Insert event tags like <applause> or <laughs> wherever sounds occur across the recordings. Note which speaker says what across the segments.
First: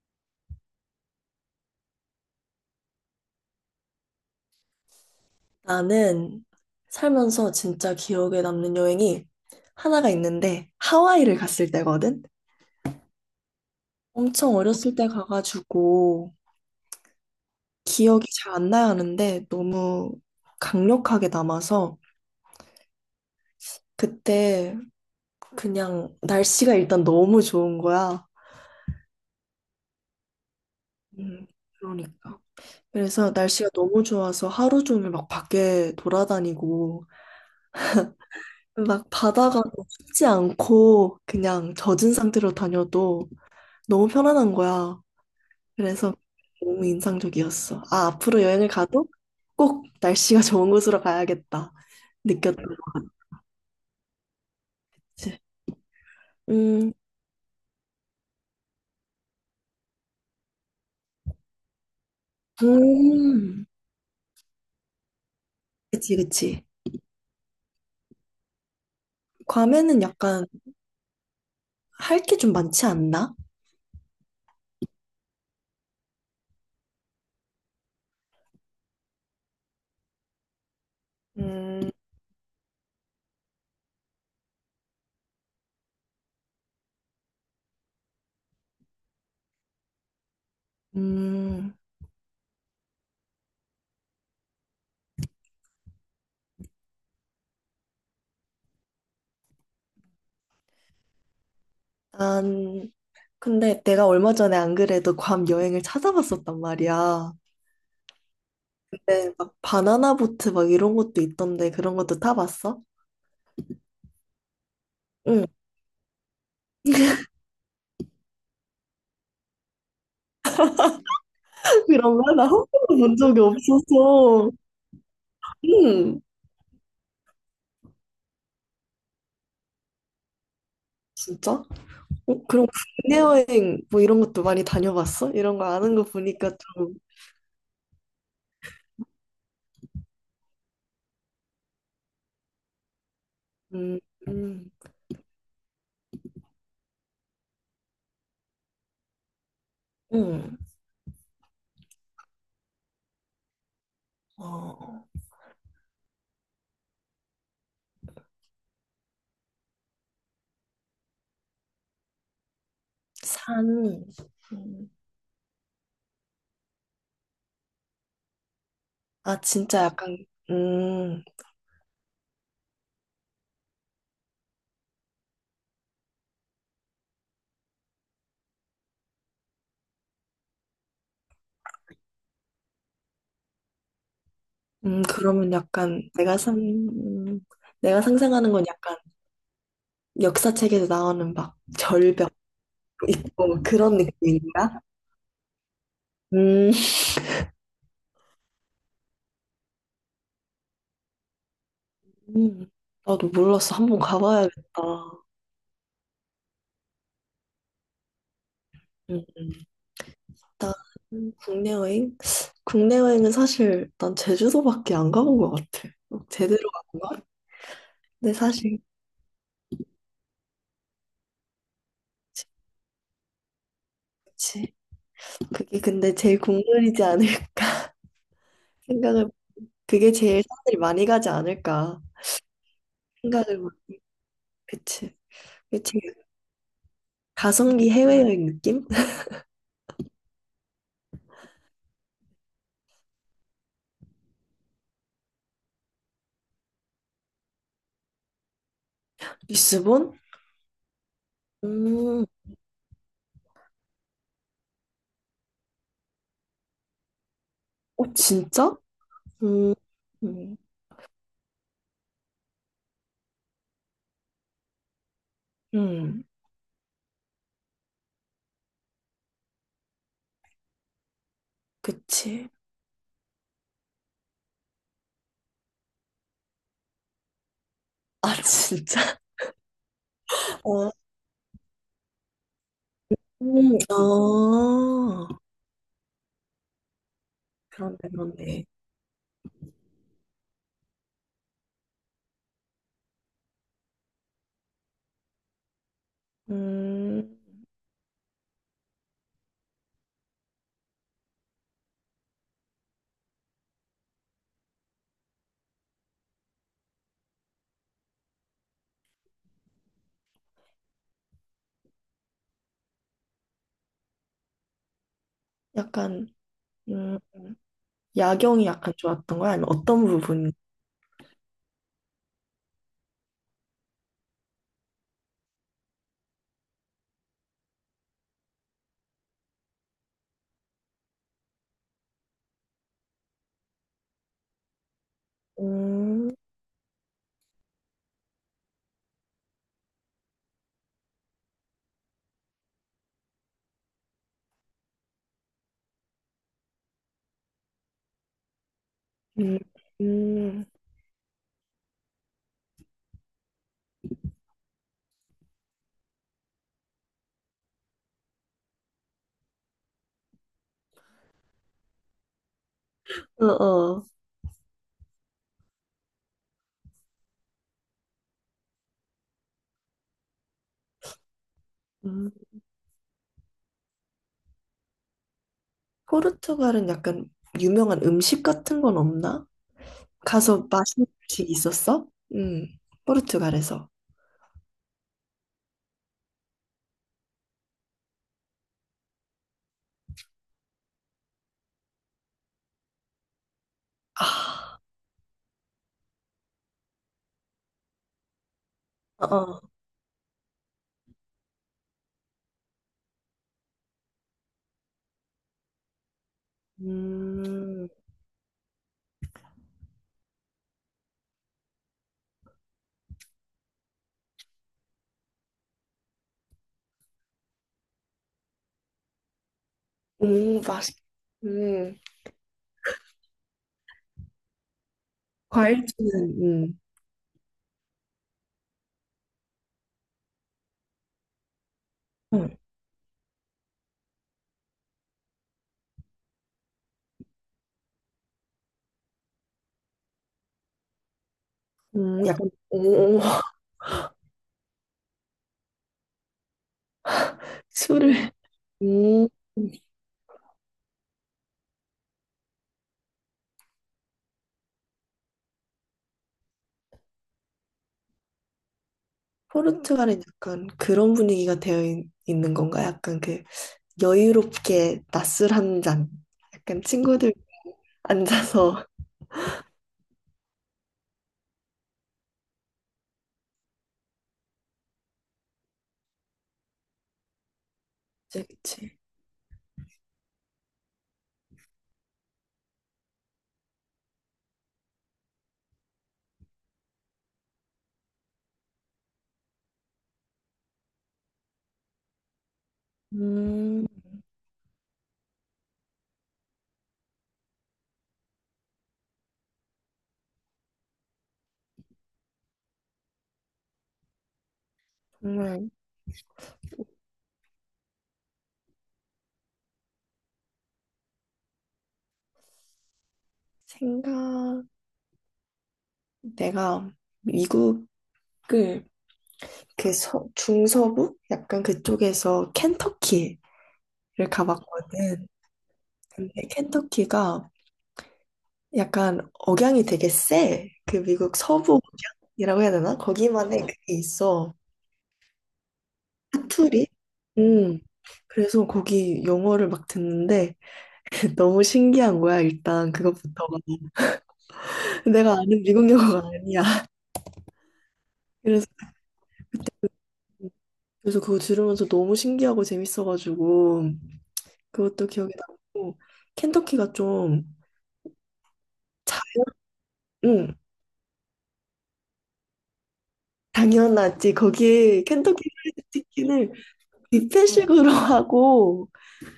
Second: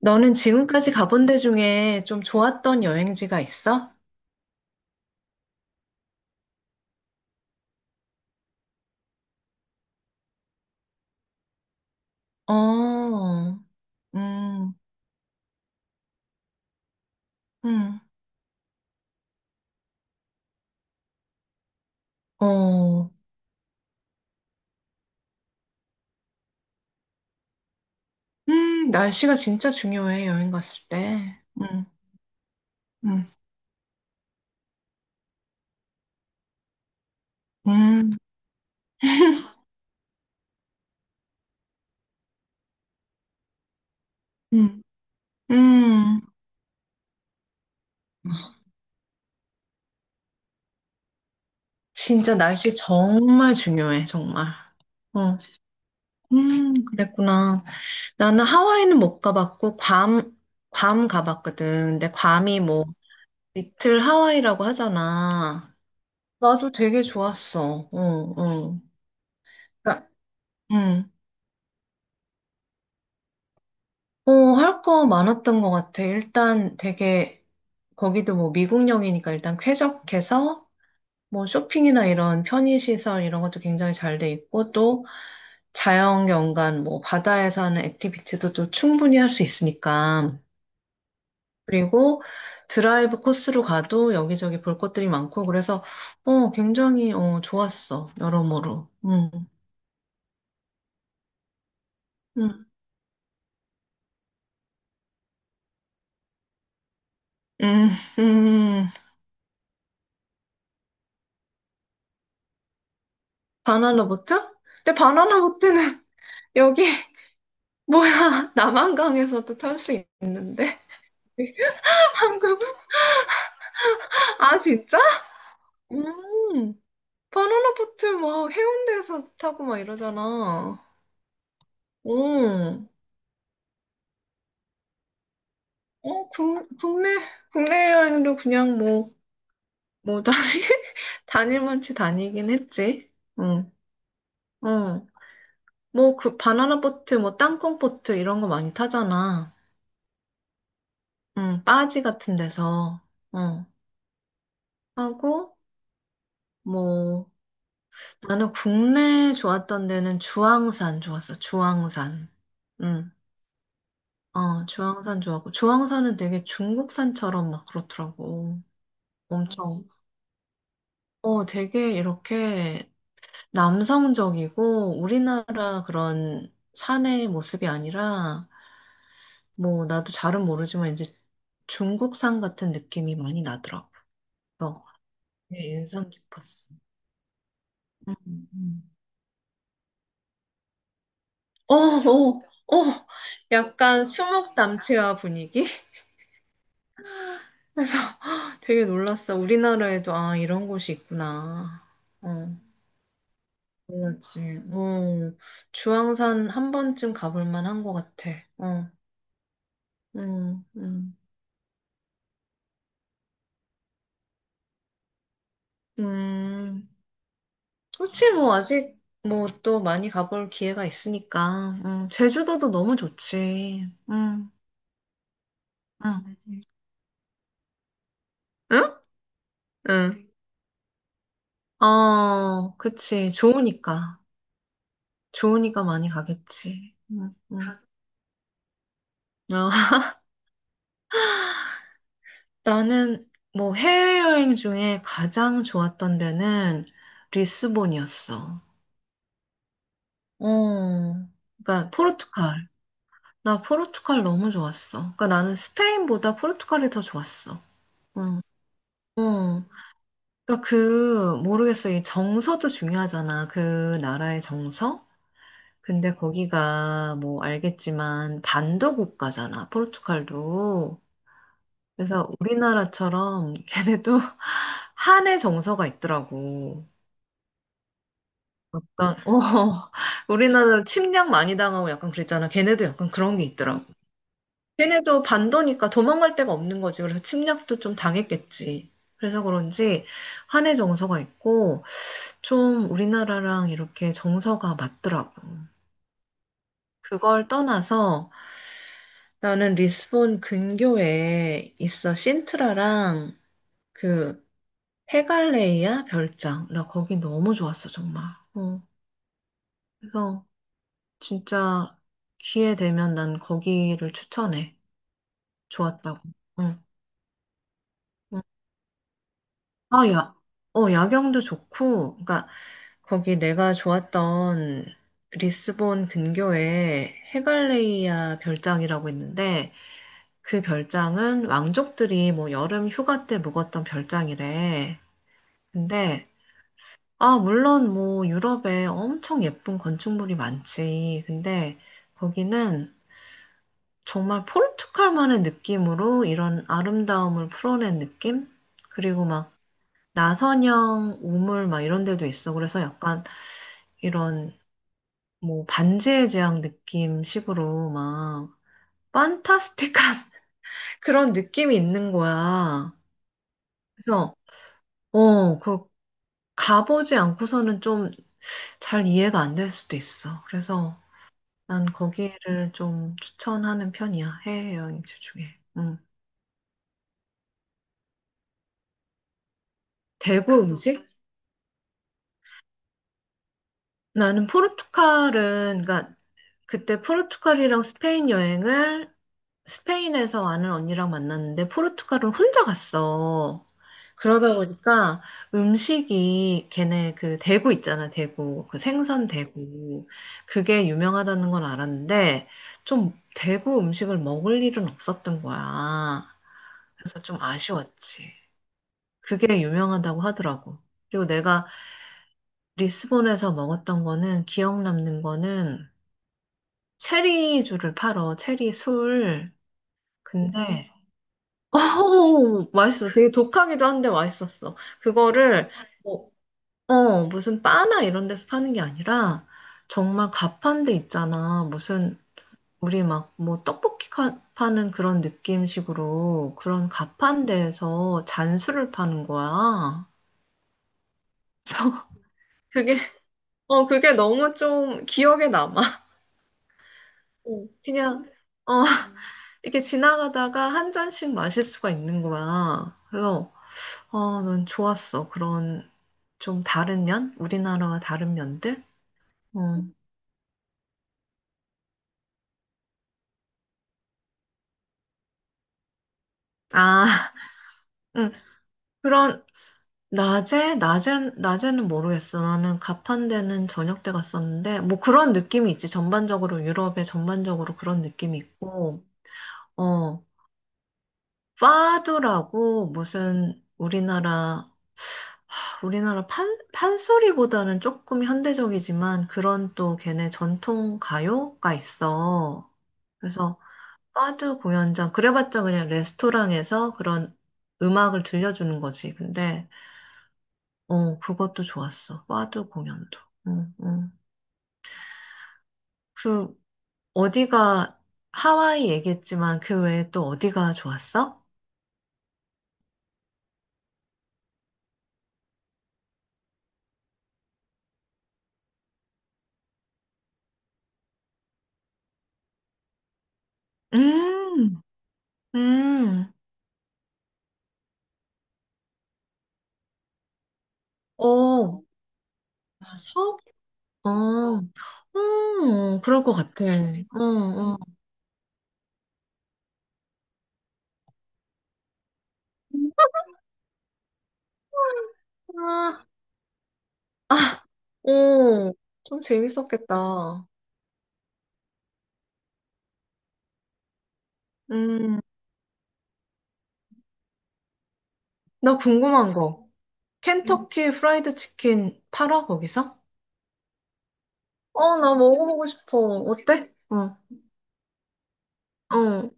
Speaker 1: 너는 지금까지 가본 데 중에 좀 좋았던 여행지가 있어?
Speaker 2: 나는 살면서 진짜 기억에 남는 여행이 하나가 있는데 하와이를 갔을 때거든.
Speaker 1: 어,
Speaker 2: 엄청
Speaker 1: 음,
Speaker 2: 어렸을 때 가가지고
Speaker 1: 음,
Speaker 2: 기억이 잘 안 나야 하는데 너무 강력하게 남아서
Speaker 1: 어,
Speaker 2: 그때 그냥 날씨가 일단 너무 좋은 거야.
Speaker 1: 날씨가 진짜 중요해, 여행 갔을 때.
Speaker 2: 음, 그러니까.
Speaker 1: 음,
Speaker 2: 그래서 날씨가 너무 좋아서 하루 종일 막 밖에 돌아다니고
Speaker 1: 음,
Speaker 2: 막 바다가
Speaker 1: <laughs>
Speaker 2: 춥지 않고 그냥 젖은 상태로 다녀도 너무 편안한
Speaker 1: 음,
Speaker 2: 거야. 그래서
Speaker 1: 음.
Speaker 2: 너무 인상적이었어. 아, 앞으로 여행을 가도 꼭 날씨가 <laughs> 좋은 곳으로 가야겠다.
Speaker 1: 진짜
Speaker 2: 느꼈던
Speaker 1: 날씨 정말 중요해, 정말. 어,
Speaker 2: 거지. 음,
Speaker 1: 그랬구나. 나는 하와이는 못 가봤고, 괌, 괌 가봤거든. 근데 괌이 뭐,
Speaker 2: 음,
Speaker 1: 리틀 하와이라고 하잖아.
Speaker 2: 그치, 그치.
Speaker 1: 나도 되게 좋았어. 응, 응.
Speaker 2: 괌에는
Speaker 1: 그러니까,
Speaker 2: 약간
Speaker 1: 응.
Speaker 2: 할 게 좀 많지 않나?
Speaker 1: 어, 할 거 많았던 것 같아. 일단 되게, 거기도 뭐 미국령이니까 일단 쾌적해서, 뭐
Speaker 2: 음,
Speaker 1: 쇼핑이나 이런 편의시설 이런 것도 굉장히 잘 돼 있고, 또 자연 경관, 뭐 바다에서 하는 액티비티도 또 충분히 할 수 있으니까.
Speaker 2: 음,
Speaker 1: 그리고 드라이브 코스로 가도 여기저기 볼 것들이 많고, 그래서, 어, 굉장히, 어, 좋았어. 여러모로. 응, 응,
Speaker 2: 난, 근데 내가 얼마 전에 안 그래도 괌 여행을 찾아봤었단 말이야.
Speaker 1: 응, 응.
Speaker 2: 근데 막 바나나 보트 막 이런 것도 있던데 그런 것도 타봤어?
Speaker 1: 바나나 보트? 근데 바나나
Speaker 2: 응.
Speaker 1: 보트는 <laughs> 여기 <laughs>
Speaker 2: <laughs>
Speaker 1: 뭐야, 남한강에서도 탈 수 있는데. <laughs>
Speaker 2: 이런 말 나 한
Speaker 1: 한국.
Speaker 2: 번도 본 적이 없어서.
Speaker 1: 아, 진짜?
Speaker 2: 응,
Speaker 1: 음, 바나나 보트 막 해운대에서 타고 막 이러잖아.
Speaker 2: 진짜? 어, 그럼
Speaker 1: 음,
Speaker 2: 국내 여행 뭐 이런 것도 많이 다녀봤어? 이런 거 아는 거
Speaker 1: 어
Speaker 2: 보니까
Speaker 1: 국,
Speaker 2: 좀,
Speaker 1: 국내 국내 여행도 그냥 뭐 뭐 다니 <laughs> 다닐 만치 다니긴 했지. 응,
Speaker 2: 음, 음,
Speaker 1: 응. 뭐 그 바나나 보트 뭐 땅콩 보트 이런 거 많이 타잖아.
Speaker 2: 음,
Speaker 1: 응, 빠지 같은 데서. 응.
Speaker 2: 어,
Speaker 1: 하고. 뭐, 나는 국내 좋았던 데는 주황산 좋았어, 주황산. 응,
Speaker 2: 산,
Speaker 1: 어,
Speaker 2: 음,
Speaker 1: 주황산 좋았고, 주황산은 되게 중국산처럼 막 그렇더라고.
Speaker 2: 아, 진짜
Speaker 1: 엄청,
Speaker 2: 약간, 음,
Speaker 1: 어, 되게 이렇게 남성적이고, 우리나라 그런 산의 모습이 아니라, 뭐, 나도 잘은 모르지만, 이제 중국산 같은 느낌이 많이 나더라고. 어,
Speaker 2: 그러면
Speaker 1: 되게 인상
Speaker 2: 약간 내가 상,
Speaker 1: 깊었어.
Speaker 2: 내가
Speaker 1: 음,
Speaker 2: 상상하는 건
Speaker 1: 음.
Speaker 2: 약간 역사책에서 나오는 막
Speaker 1: 어,
Speaker 2: 절벽
Speaker 1: 어, 어,
Speaker 2: 있고 막 그런
Speaker 1: 약간 수묵
Speaker 2: 느낌인가?
Speaker 1: 담채화 분위기?
Speaker 2: 음,
Speaker 1: 그래서 <laughs> 되게 놀랐어. 우리나라에도 아, 이런 곳이 있구나. 어,
Speaker 2: 음, 나도 몰랐어. 한 번
Speaker 1: 그렇지.
Speaker 2: 가봐야겠다.
Speaker 1: 어, 주황산 한 번쯤 가볼 만한 것 같아. 어,
Speaker 2: 음, 음.
Speaker 1: 음,
Speaker 2: 일단
Speaker 1: 음,
Speaker 2: 국내 여행? 국내 여행은 사실 난 제주도밖에 안 가본 것 같아. 어, 제대로
Speaker 1: 음.
Speaker 2: 안 가?
Speaker 1: 그렇지
Speaker 2: 근데
Speaker 1: 뭐,
Speaker 2: 사실
Speaker 1: 아직 뭐 또 많이 가볼 기회가 있으니까. 제주도도 너무 좋지.
Speaker 2: 그치. 그게 근데 제일
Speaker 1: 음.
Speaker 2: 국룰이지 않을까 <laughs>
Speaker 1: 응?
Speaker 2: 생각을 그게
Speaker 1: 응.
Speaker 2: 제일 사람들이 많이 가지 않을까
Speaker 1: 어, 그치.
Speaker 2: 생각을 못-
Speaker 1: 좋으니까.
Speaker 2: 그치. 그게
Speaker 1: 좋으니까 많이
Speaker 2: 제일
Speaker 1: 가겠지. 응, 응.
Speaker 2: 가성비 해외여행 느낌? <laughs>
Speaker 1: 어. 나는 뭐 해외여행 중에 가장 좋았던 데는 리스본이었어.
Speaker 2: 리스본?
Speaker 1: 어, 그러니까
Speaker 2: 음,
Speaker 1: 포르투갈. 나 포르투갈 너무 좋았어. 그러니까 나는 스페인보다 포르투갈이 더 좋았어.
Speaker 2: 어
Speaker 1: 응.
Speaker 2: 진짜?
Speaker 1: 응.
Speaker 2: 음, 음,
Speaker 1: 그러니까 그 모르겠어. 이 정서도 중요하잖아. 그 나라의 정서. 근데
Speaker 2: 음,
Speaker 1: 거기가 뭐 알겠지만 반도 국가잖아. 포르투갈도. 그래서
Speaker 2: 그치.
Speaker 1: 우리나라처럼 걔네도 <laughs> 한의 정서가 있더라고.
Speaker 2: 아
Speaker 1: 약간,
Speaker 2: 진짜?
Speaker 1: 어, <laughs>
Speaker 2: <laughs>
Speaker 1: 우리나라
Speaker 2: 어,
Speaker 1: 침략 많이 당하고 약간 그랬잖아. 걔네도 약간 그런 게 있더라고. 걔네도
Speaker 2: 아,
Speaker 1: 반도니까 도망갈 데가 없는 거지. 그래서 침략도 좀
Speaker 2: 그런데 그런데.
Speaker 1: 당했겠지. 그래서 그런지 한의 정서가 있고 좀 우리나라랑 이렇게 정서가 맞더라고.
Speaker 2: 음,
Speaker 1: 그걸 떠나서 나는 리스본 근교에 있어, 신트라랑 그 페갈레이아 별장. 나 거기 너무 좋았어, 정말. 어, 그래서 진짜 기회 되면 난 거기를 추천해. 좋았다고.
Speaker 2: 약간
Speaker 1: 응.
Speaker 2: 음.
Speaker 1: 응.
Speaker 2: 야경이 약간 좋았던 거야? 아니면 어떤
Speaker 1: 아, 야.
Speaker 2: 부분?
Speaker 1: 어, 야경도 좋고, 그러니까 거기 내가 좋았던 리스본 근교에 헤갈레이아 별장이라고 있는데, 그 별장은 왕족들이 뭐 여름 휴가 때 묵었던 별장이래. 근데,
Speaker 2: 음,
Speaker 1: 아, 물론 뭐 유럽에 엄청 예쁜 건축물이 많지. 근데 거기는 정말 포르투갈만의 느낌으로 이런 아름다움을 풀어낸 느낌? 그리고 막
Speaker 2: 음, 음,
Speaker 1: 나선형 우물 막 이런 데도 있어. 그래서 약간 이런 뭐 반지의 제왕 느낌 식으로 막 판타스틱한 <laughs> 그런 느낌이 있는 거야.
Speaker 2: 어, 어.
Speaker 1: 그래서 어, 그 가보지 않고서는 좀 잘 이해가 안 될 수도 있어. 그래서 난
Speaker 2: 음.
Speaker 1: 거기를 좀 추천하는 편이야. 해외여행지 중에. 음.
Speaker 2: 포르투갈은 약간 유명한 음식 같은 건 없나?
Speaker 1: 대구
Speaker 2: 가서 맛있는
Speaker 1: 음식?
Speaker 2: 음식 있었어? 음, 포르투갈에서.
Speaker 1: 나는 포르투갈은, 그러니까 그때 포르투갈이랑 스페인 여행을 스페인에서 아는 언니랑 만났는데 포르투갈은 혼자 갔어. 그러다
Speaker 2: 아,
Speaker 1: 보니까 음식이, 걔네 그 대구 있잖아, 대구. 그
Speaker 2: 어,
Speaker 1: 생선
Speaker 2: 어.
Speaker 1: 대구. 그게 유명하다는 건 알았는데 좀 대구 음식을 먹을 일은 없었던 거야. 그래서 좀
Speaker 2: 음.
Speaker 1: 아쉬웠지. 그게 유명하다고 하더라고. 그리고 내가 리스본에서 먹었던 거는, 기억 남는 거는 체리주를 팔어, 체리 술. 음.
Speaker 2: 오,
Speaker 1: 근데,
Speaker 2: 맛있,
Speaker 1: 어,
Speaker 2: 음,
Speaker 1: 맛있어. 되게 독하기도 한데 맛있었어. 그거를,
Speaker 2: 과일주는,
Speaker 1: 뭐, 어, 무슨 바나 이런 데서 파는 게 아니라, 정말 가판대 있잖아. 무슨,
Speaker 2: 음,
Speaker 1: 우리 막, 뭐, 떡볶이 카- 파는 그런 느낌식으로 그런 가판대에서 잔술을 파는 거야. 그래서
Speaker 2: 약간,
Speaker 1: 그게,
Speaker 2: 오, 오, <laughs>
Speaker 1: 어, 그게 너무 좀 기억에 남아. 어, 그냥,
Speaker 2: 술을.
Speaker 1: 어.
Speaker 2: 음.
Speaker 1: 이렇게 지나가다가 한 잔씩 마실 수가 있는 거야. 그래서 어, 난 좋았어. 그런 좀 다른 면? 우리나라와 다른 면들? 어.
Speaker 2: 포르투갈은 약간 그런 분위기가 되어 있, 는 건가? 약간 그 여유롭게 낮술 한 잔. 약간
Speaker 1: 아,
Speaker 2: 친구들
Speaker 1: <laughs> 응.
Speaker 2: 앉아서.
Speaker 1: 그런 낮에는 모르겠어. 나는 가판대는 저녁 때 갔었는데 뭐 그런 느낌이 있지. 전반적으로 유럽에 전반적으로 그런 느낌이
Speaker 2: 그치, 그치.
Speaker 1: 있고, 어, 파도라고 무슨 우리나라 판소리보다는 조금 현대적이지만 그런 또 걔네 전통 가요가 있어. 그래서
Speaker 2: 음,
Speaker 1: 파드 공연장, 그래봤자 그냥 레스토랑에서 그런 음악을 들려주는 거지. 근데, 어, 그것도 좋았어. 파드 공연도. 응, 응.
Speaker 2: 정말
Speaker 1: 그, 어디가, 하와이 얘기했지만 그 외에 또 어디가 좋았어?
Speaker 2: 생각, 내가 미국을 그 서, 중서부? 약간 그쪽에서 켄터키를
Speaker 1: 음,
Speaker 2: 가봤거든.
Speaker 1: 음,
Speaker 2: 근데 켄터키가 약간 억양이 되게 세. 그 미국
Speaker 1: 어,
Speaker 2: 서부 억양이라고 해야
Speaker 1: 아,
Speaker 2: 되나?
Speaker 1: 섬?
Speaker 2: 거기만의 그게 있어.
Speaker 1: 어, 그럴 것 같아.
Speaker 2: 사투리?
Speaker 1: 어, 어.
Speaker 2: 음, 그래서 거기 영어를 막 듣는데 <laughs> 너무 신기한 거야, 일단 그것부터가. <laughs> 내가 아는 미국
Speaker 1: 아,
Speaker 2: 영화가 아니야. <laughs>
Speaker 1: 아,
Speaker 2: 그래서
Speaker 1: 오, 좀 재밌었겠다.
Speaker 2: 그래서 그거 들으면서 너무 신기하고 재밌어가지고 그것도
Speaker 1: 음,
Speaker 2: 기억에 남고 켄터키가 좀
Speaker 1: 나 궁금한 거. 음.
Speaker 2: 응,
Speaker 1: 켄터키 프라이드 치킨 팔아, 거기서?
Speaker 2: 당연하지.
Speaker 1: 어,
Speaker 2: 거기
Speaker 1: 나
Speaker 2: 켄터키
Speaker 1: 먹어보고
Speaker 2: 프라이드
Speaker 1: 싶어.
Speaker 2: 치킨을
Speaker 1: 어때? 어,
Speaker 2: 뷔페식으로 <laughs> 하고
Speaker 1: 어.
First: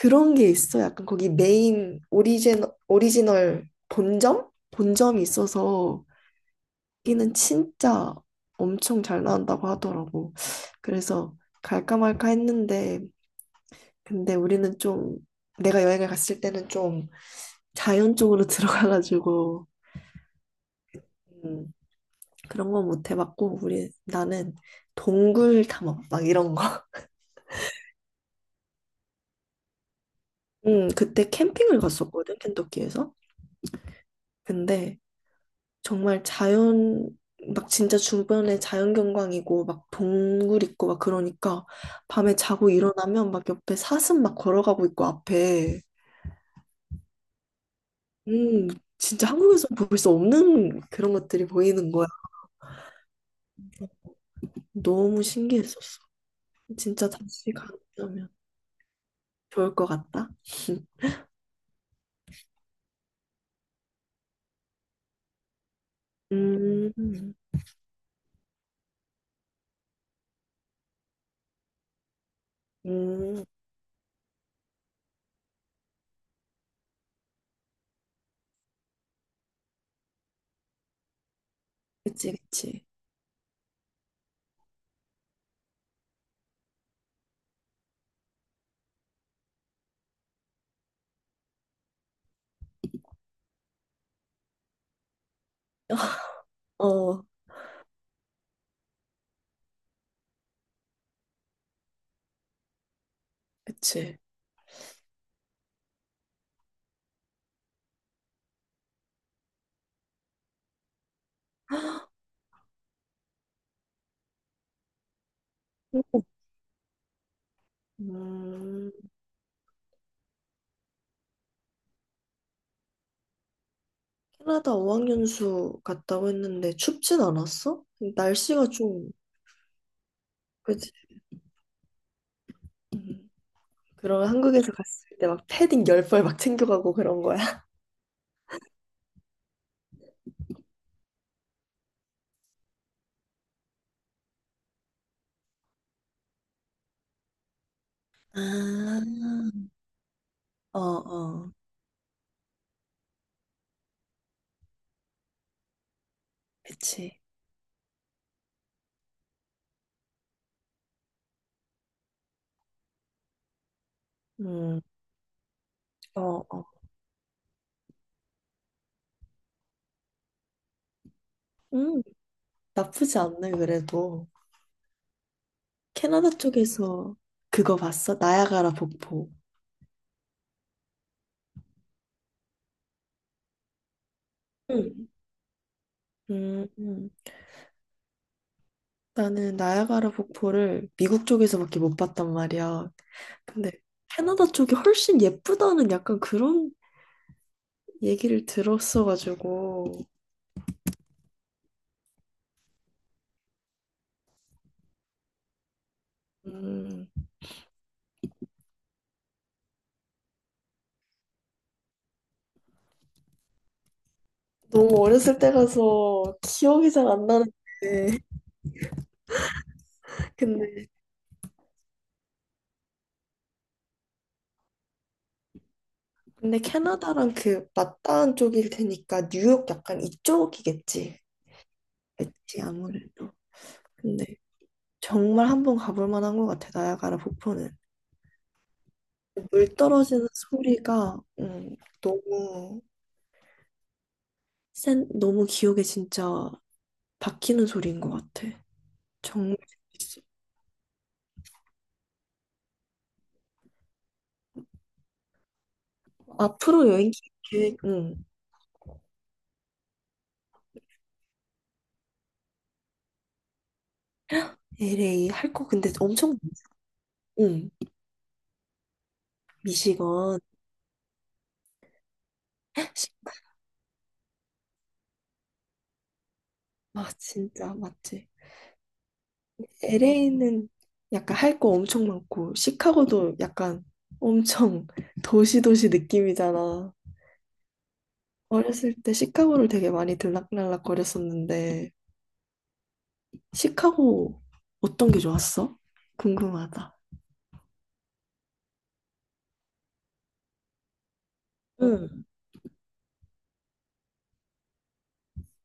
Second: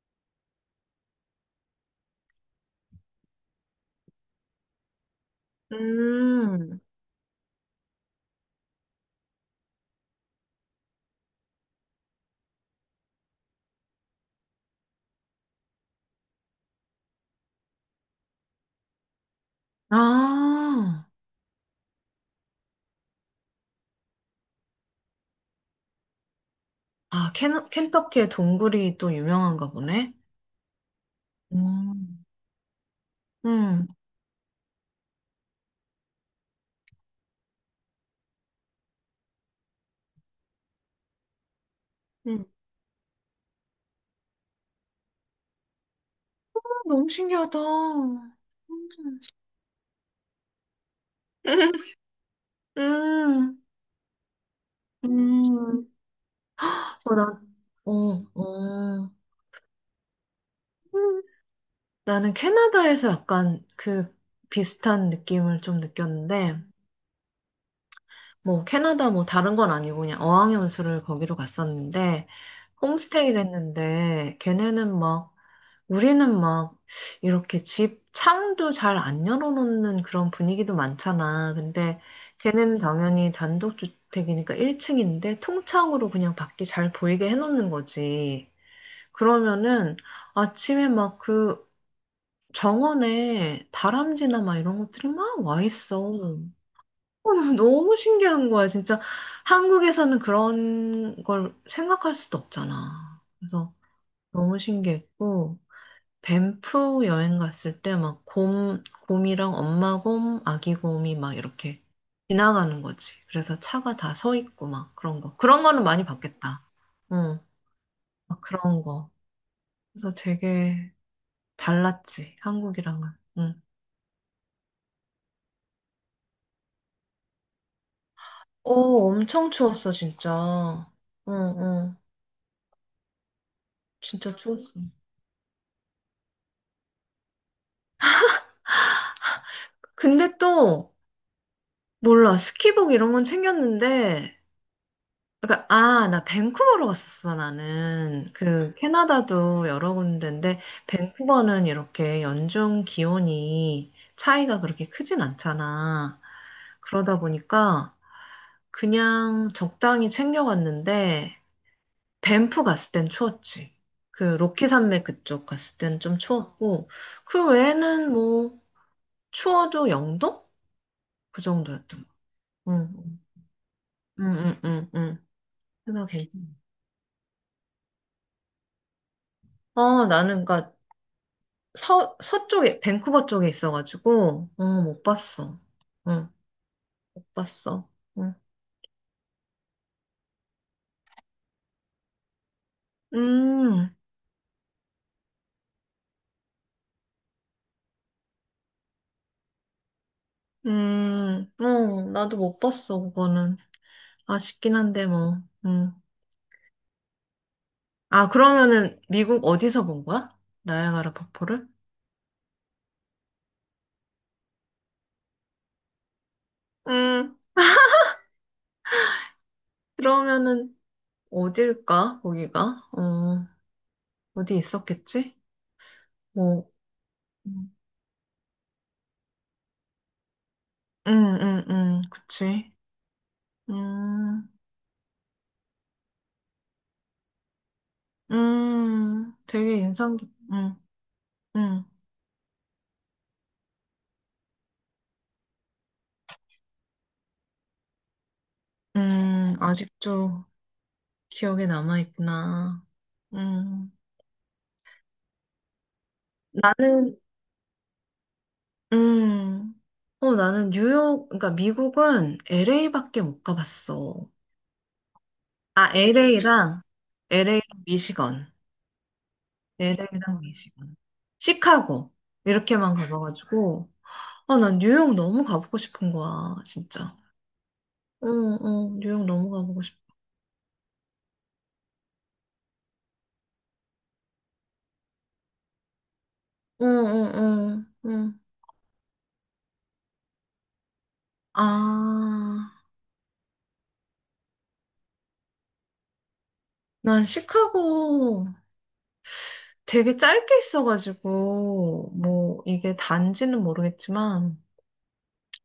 Speaker 2: 그런 게 있어. 약간 거기 메인 오리지널 본점? 본점이 있어서
Speaker 1: 음,
Speaker 2: 여기는 진짜 엄청 잘 나온다고 하더라고. 그래서 갈까 말까 했는데, 근데 우리는 좀, 내가 여행을 갔을 때는 좀 자연 쪽으로 <laughs> 들어가가지고,
Speaker 1: 아,
Speaker 2: 음, 그런 건 못 해봤고, 우리, 나는 동굴 탐험, 막 이런 거.
Speaker 1: 아, 켄, 켄터키의 동굴이 또 유명한가 보네?
Speaker 2: 그때 캠핑을
Speaker 1: 음,
Speaker 2: 갔었거든, 켄터키에서.
Speaker 1: 음.
Speaker 2: 근데 정말 자연 막 진짜 주변에 자연 경관이고 막 동굴 있고 막 그러니까 밤에
Speaker 1: 음.
Speaker 2: 자고 일어나면 막 옆에 사슴 막 걸어가고 있고 앞에
Speaker 1: 어, 너무 신기하다.
Speaker 2: 음 진짜 한국에서 볼 수 없는 그런 것들이 보이는
Speaker 1: <laughs>
Speaker 2: 거야.
Speaker 1: 음,
Speaker 2: 너무
Speaker 1: 음,
Speaker 2: 신기했었어. 진짜
Speaker 1: 어, 나,
Speaker 2: 다시
Speaker 1: 어,
Speaker 2: 가면
Speaker 1: 어.
Speaker 2: 좋을 것 같다.
Speaker 1: 나는 캐나다에서 약간 그 비슷한 느낌을 좀 느꼈는데,
Speaker 2: 음,
Speaker 1: 뭐 캐나다 뭐 다른 건 아니고 그냥 어학연수를 거기로 갔었는데, 홈스테이를
Speaker 2: 음,
Speaker 1: 했는데, 걔네는 막, 우리는 막 이렇게 집 창도 잘 안 열어놓는 그런 분위기도 많잖아. 근데
Speaker 2: 그치,
Speaker 1: 걔네는
Speaker 2: 그치.
Speaker 1: 당연히 단독주택이니까 1층인데 통창으로 그냥 밖이 잘 보이게 해놓는 거지. 그러면은 아침에 막그 정원에 다람쥐나 막 이런 것들이 막 와 있어.
Speaker 2: 어,
Speaker 1: 어, 너무 신기한 거야, 진짜. 한국에서는 그런 걸 생각할 수도 없잖아. 그래서
Speaker 2: 그치.
Speaker 1: 너무 신기했고, 밴프 여행 갔을 때 막 곰이랑 엄마 곰, 아기 곰이 막 이렇게 지나가는 거지. 그래서 차가 다 서 있고 막 그런 거. 그런 거는 많이
Speaker 2: 오.
Speaker 1: 봤겠다. 응, 막 그런
Speaker 2: 음,
Speaker 1: 거. 그래서 되게 달랐지, 한국이랑은. 응.
Speaker 2: 캐나다 어학연수 갔다고 했는데 춥진 않았어? 날씨가
Speaker 1: 어,
Speaker 2: 좀
Speaker 1: 엄청 추웠어, 진짜.
Speaker 2: 그치.
Speaker 1: 응, 응.
Speaker 2: 음. 그러면
Speaker 1: 진짜
Speaker 2: 한국에서
Speaker 1: 추웠어.
Speaker 2: 갔을 때 막 패딩 열벌 막 챙겨가고 그런 거야.
Speaker 1: 근데 또, 몰라. 스키복 이런 건 챙겼는데, 그러니까, 아, 나 밴쿠버로 갔었어, 나는. 그, 캐나다도
Speaker 2: <laughs>
Speaker 1: 여러 군데인데,
Speaker 2: 아, 어, 어,
Speaker 1: 밴쿠버는 이렇게 연중 기온이 차이가 그렇게 크진 않잖아.
Speaker 2: 그치.
Speaker 1: 그러다 보니까, 그냥 적당히 챙겨갔는데, 밴프 갔을 땐 추웠지. 그 로키
Speaker 2: 음,
Speaker 1: 산맥 그쪽 갔을 땐 좀
Speaker 2: 어, 어.
Speaker 1: 추웠고, 그 외에는 뭐 추워도 영도? 그
Speaker 2: 음,
Speaker 1: 정도였던 거.
Speaker 2: 나쁘지
Speaker 1: 응,
Speaker 2: 않네,
Speaker 1: 응,
Speaker 2: 그래도.
Speaker 1: 응, 응, 응. 그래서
Speaker 2: 캐나다
Speaker 1: 괜찮아.
Speaker 2: 쪽에서 그거 봤어? 나야가라 폭포.
Speaker 1: 어, 나는 그니까 서 서쪽에 밴쿠버 쪽에 있어가지고 어, 못
Speaker 2: 응
Speaker 1: 봤어. 응,
Speaker 2: 음, 음.
Speaker 1: 못 봤어. 응.
Speaker 2: 나는 나야가라 폭포를 미국 쪽에서밖에 못 봤단 말이야. 근데
Speaker 1: 음,
Speaker 2: 캐나다 쪽이 훨씬 예쁘다는 약간 그런 얘기를 들었어가지고.
Speaker 1: 어, 나도 못 봤어, 그거는. 아쉽긴 한데, 뭐. 음.
Speaker 2: 음,
Speaker 1: 아, 그러면은 미국 어디서 본 거야? 나야가라 폭포를?
Speaker 2: 너무 어렸을 때 가서 기억이 잘 안
Speaker 1: 음.
Speaker 2: 나는데. <laughs>
Speaker 1: 그러면은
Speaker 2: 근데,
Speaker 1: 어딜까? 거기가? 어, 어디 있었겠지?
Speaker 2: 근데
Speaker 1: 뭐,
Speaker 2: 캐나다랑 그
Speaker 1: 음,
Speaker 2: 맞닿은 쪽일 테니까 뉴욕 약간
Speaker 1: 음,
Speaker 2: 이쪽이겠지. 그치,
Speaker 1: 그치.
Speaker 2: 아무래도. 근데
Speaker 1: 음,
Speaker 2: 정말 한 번 가볼 만한 것 같아, 나야가라 폭포는. 물
Speaker 1: 되게 인상
Speaker 2: 떨어지는
Speaker 1: 깊,
Speaker 2: 소리가
Speaker 1: 음,
Speaker 2: 너무 센, 너무 기억에 진짜 박히는 소리인 것 같아. 정말 재밌어.
Speaker 1: 아직도 기억에 남아있구나. 음,
Speaker 2: 앞으로 여행
Speaker 1: 나는,
Speaker 2: 계획, 응,
Speaker 1: 음, 어, 나는 뉴욕, 그러니까 미국은 LA밖에 못 가봤어.
Speaker 2: LA 할 거 근데
Speaker 1: 아,
Speaker 2: 엄청 많아.
Speaker 1: LA랑
Speaker 2: 응,
Speaker 1: 미시건.
Speaker 2: 미시건.
Speaker 1: LA랑 미시 시카고. 이렇게만 가봐가지고. 아, 난 뉴욕 너무 가보고 싶은 거야,
Speaker 2: 아,
Speaker 1: 진짜.
Speaker 2: 진짜 맞지.
Speaker 1: 응, 응, 뉴욕 너무 가보고 싶어.
Speaker 2: LA는 약간 할 거 엄청 많고, 시카고도 약간 엄청 <laughs> 도시도시
Speaker 1: 응,
Speaker 2: 느낌이잖아.
Speaker 1: 응, 응, 응.
Speaker 2: 어렸을 때 시카고를 되게 많이 들락날락
Speaker 1: 아,
Speaker 2: 거렸었는데, 시카고 어떤 게 좋았어? 궁금하다.
Speaker 1: 난 시카고 되게 짧게 있어가지고,
Speaker 2: 응.
Speaker 1: 뭐, 이게 단지는 모르겠지만,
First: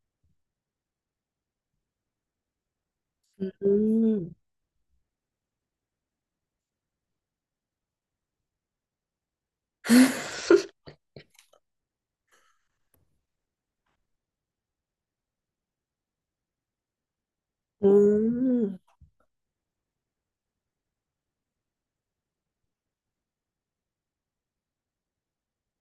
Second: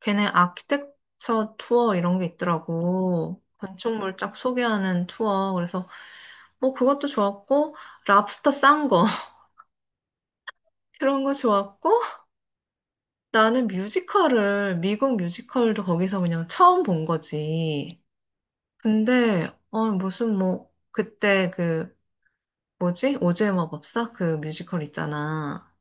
Speaker 1: 걔네 아키텍처 투어 이런 게 있더라고. 건축물
Speaker 2: 음,
Speaker 1: 쫙 소개하는 투어. 그래서, 뭐, 그것도 좋았고, 랍스터 싼 거, <laughs> 그런 거 좋았고, 나는 뮤지컬을, 미국 뮤지컬도 거기서 그냥 처음 본 거지.
Speaker 2: 음,
Speaker 1: 근데, 어, 무슨 뭐, 그때 그, 뭐지? 오즈의 마법사? 그 뮤지컬 있잖아.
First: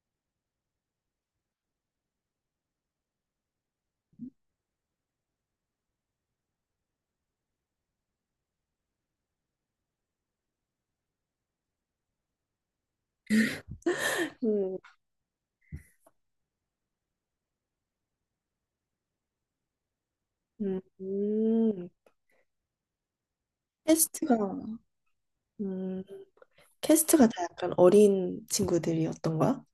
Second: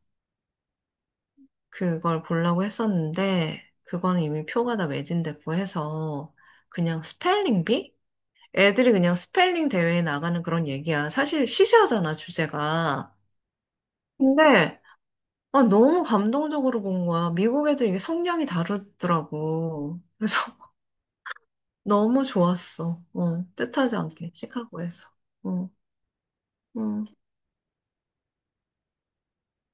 Speaker 1: 그걸 보려고 했었는데, 그거는 이미 표가 다 매진됐고 해서, 그냥 스펠링비? 애들이 그냥 스펠링 대회에 나가는 그런 얘기야. 사실 시시하잖아, 주제가.
Speaker 2: 음,
Speaker 1: 근데, 아, 너무 감동적으로 본 거야. 미국 애들 이게 성향이 다르더라고. 그래서
Speaker 2: 음, 음.
Speaker 1: 너무 좋았어. 어, 뜻하지 않게
Speaker 2: 캐스트가,
Speaker 1: 시카고에서. 어,
Speaker 2: 음,
Speaker 1: 음.
Speaker 2: 캐스트가 다 약간 어린 친구들이었던 거야?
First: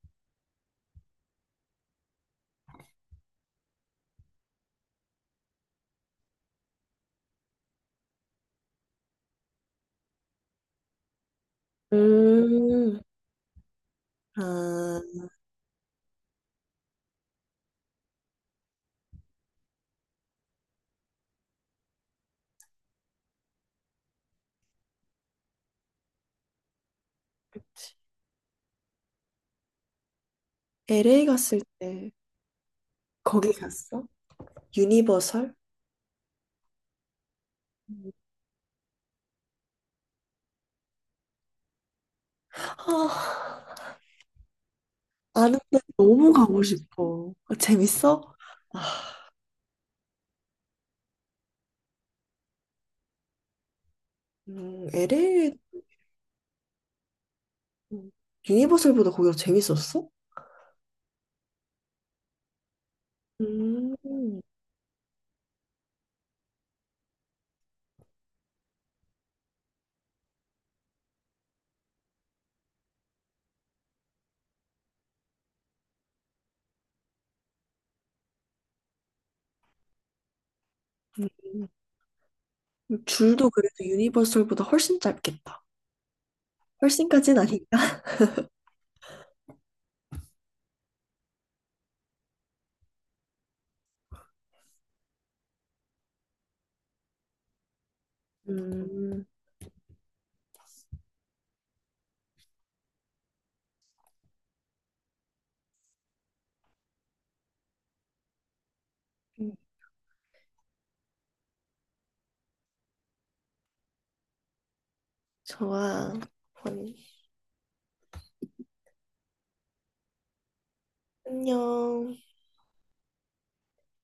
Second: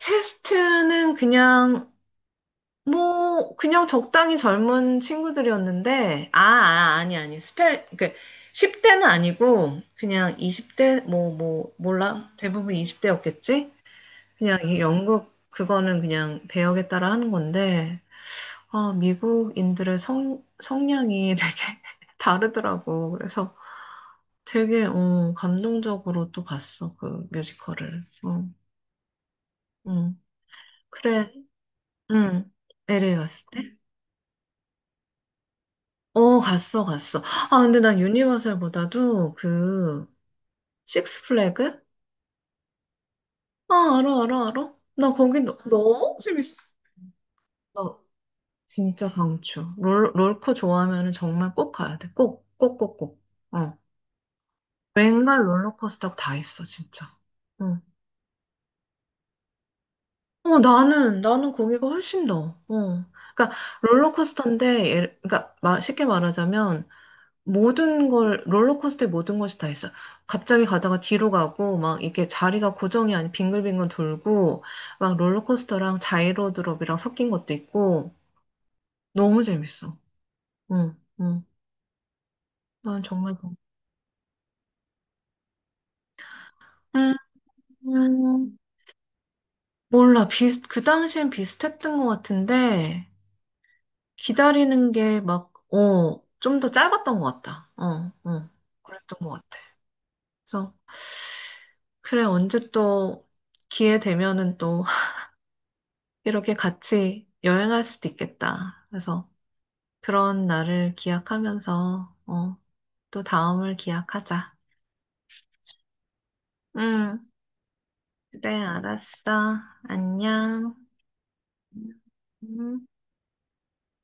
Speaker 1: 퀘스트는 그냥 뭐 그냥 적당히 젊은 친구들이었는데, 아니 스펠 그 10대는 아니고 그냥 20대 뭐 몰라, 대부분
Speaker 2: 음,
Speaker 1: 20대였겠지? 그냥 이
Speaker 2: 아,
Speaker 1: 영국 그거는 그냥 배역에 따라 하는 건데, 아, 미국인들의 성 성향이 <laughs> 되게 다르더라고. 그래서 되게 어, 감동적으로 또 봤어 그 뮤지컬을. 어, 응.
Speaker 2: LA
Speaker 1: 그래,
Speaker 2: 갔을 때
Speaker 1: 응. LA 갔을
Speaker 2: 거기
Speaker 1: 때?
Speaker 2: 갔어? 유니버설?
Speaker 1: 어, 갔어, 갔어. 아, 근데 난
Speaker 2: 음.
Speaker 1: 유니버설보다도 그 식스 플래그?
Speaker 2: 아,
Speaker 1: 아, 알아, 알아, 알아. 나 거기 너,
Speaker 2: 아는데
Speaker 1: 너무
Speaker 2: 너무 가고
Speaker 1: 재밌었어.
Speaker 2: 싶어. 아,
Speaker 1: 나
Speaker 2: 재밌어?
Speaker 1: 진짜 강추. 롤코 좋아하면 은 정말 꼭 가야 돼. 꼭, 꼭, 꼭, 꼭. 어. 웬걸
Speaker 2: LA
Speaker 1: 롤러코스터가 다 있어, 진짜. 어.
Speaker 2: 유니버설보다 거기가 재밌었어?
Speaker 1: 어, 나는, 나는 거기가 훨씬 더, 어. 그러니까,
Speaker 2: 음,
Speaker 1: 롤러코스터인데, 예를- 그러니까, 말- 쉽게 말하자면, 모든 걸, 롤러코스터에 모든 것이 다 있어. 갑자기 가다가 뒤로 가고, 막, 이게 자리가 고정이 아닌 빙글빙글 돌고, 막, 롤러코스터랑 자이로드롭이랑 섞인 것도 있고, 너무 재밌어. 응, 응.
Speaker 2: 음.
Speaker 1: 난 정말, 그-
Speaker 2: 줄도 그래도 유니버설보다 훨씬 짧겠다.
Speaker 1: 음,
Speaker 2: 훨씬까진 아닌가?
Speaker 1: 음, 몰라. 비슷, 그 당시엔 비슷했던 것 같은데, 기다리는 게 막, 어, 좀 더 짧았던 것 같다. 어, 어, 그랬던
Speaker 2: 음,
Speaker 1: 것 같아. 그래서, 그래, 언제 또 기회 되면은 또 <laughs> 이렇게 같이 여행할 수도 있겠다. 그래서 그런 날을 기약하면서, 어, 또 다음을 기약하자.
Speaker 2: 좋아. 음,
Speaker 1: 응, 그래, 알았어. 안녕.
Speaker 2: 안녕.
Speaker 1: 음.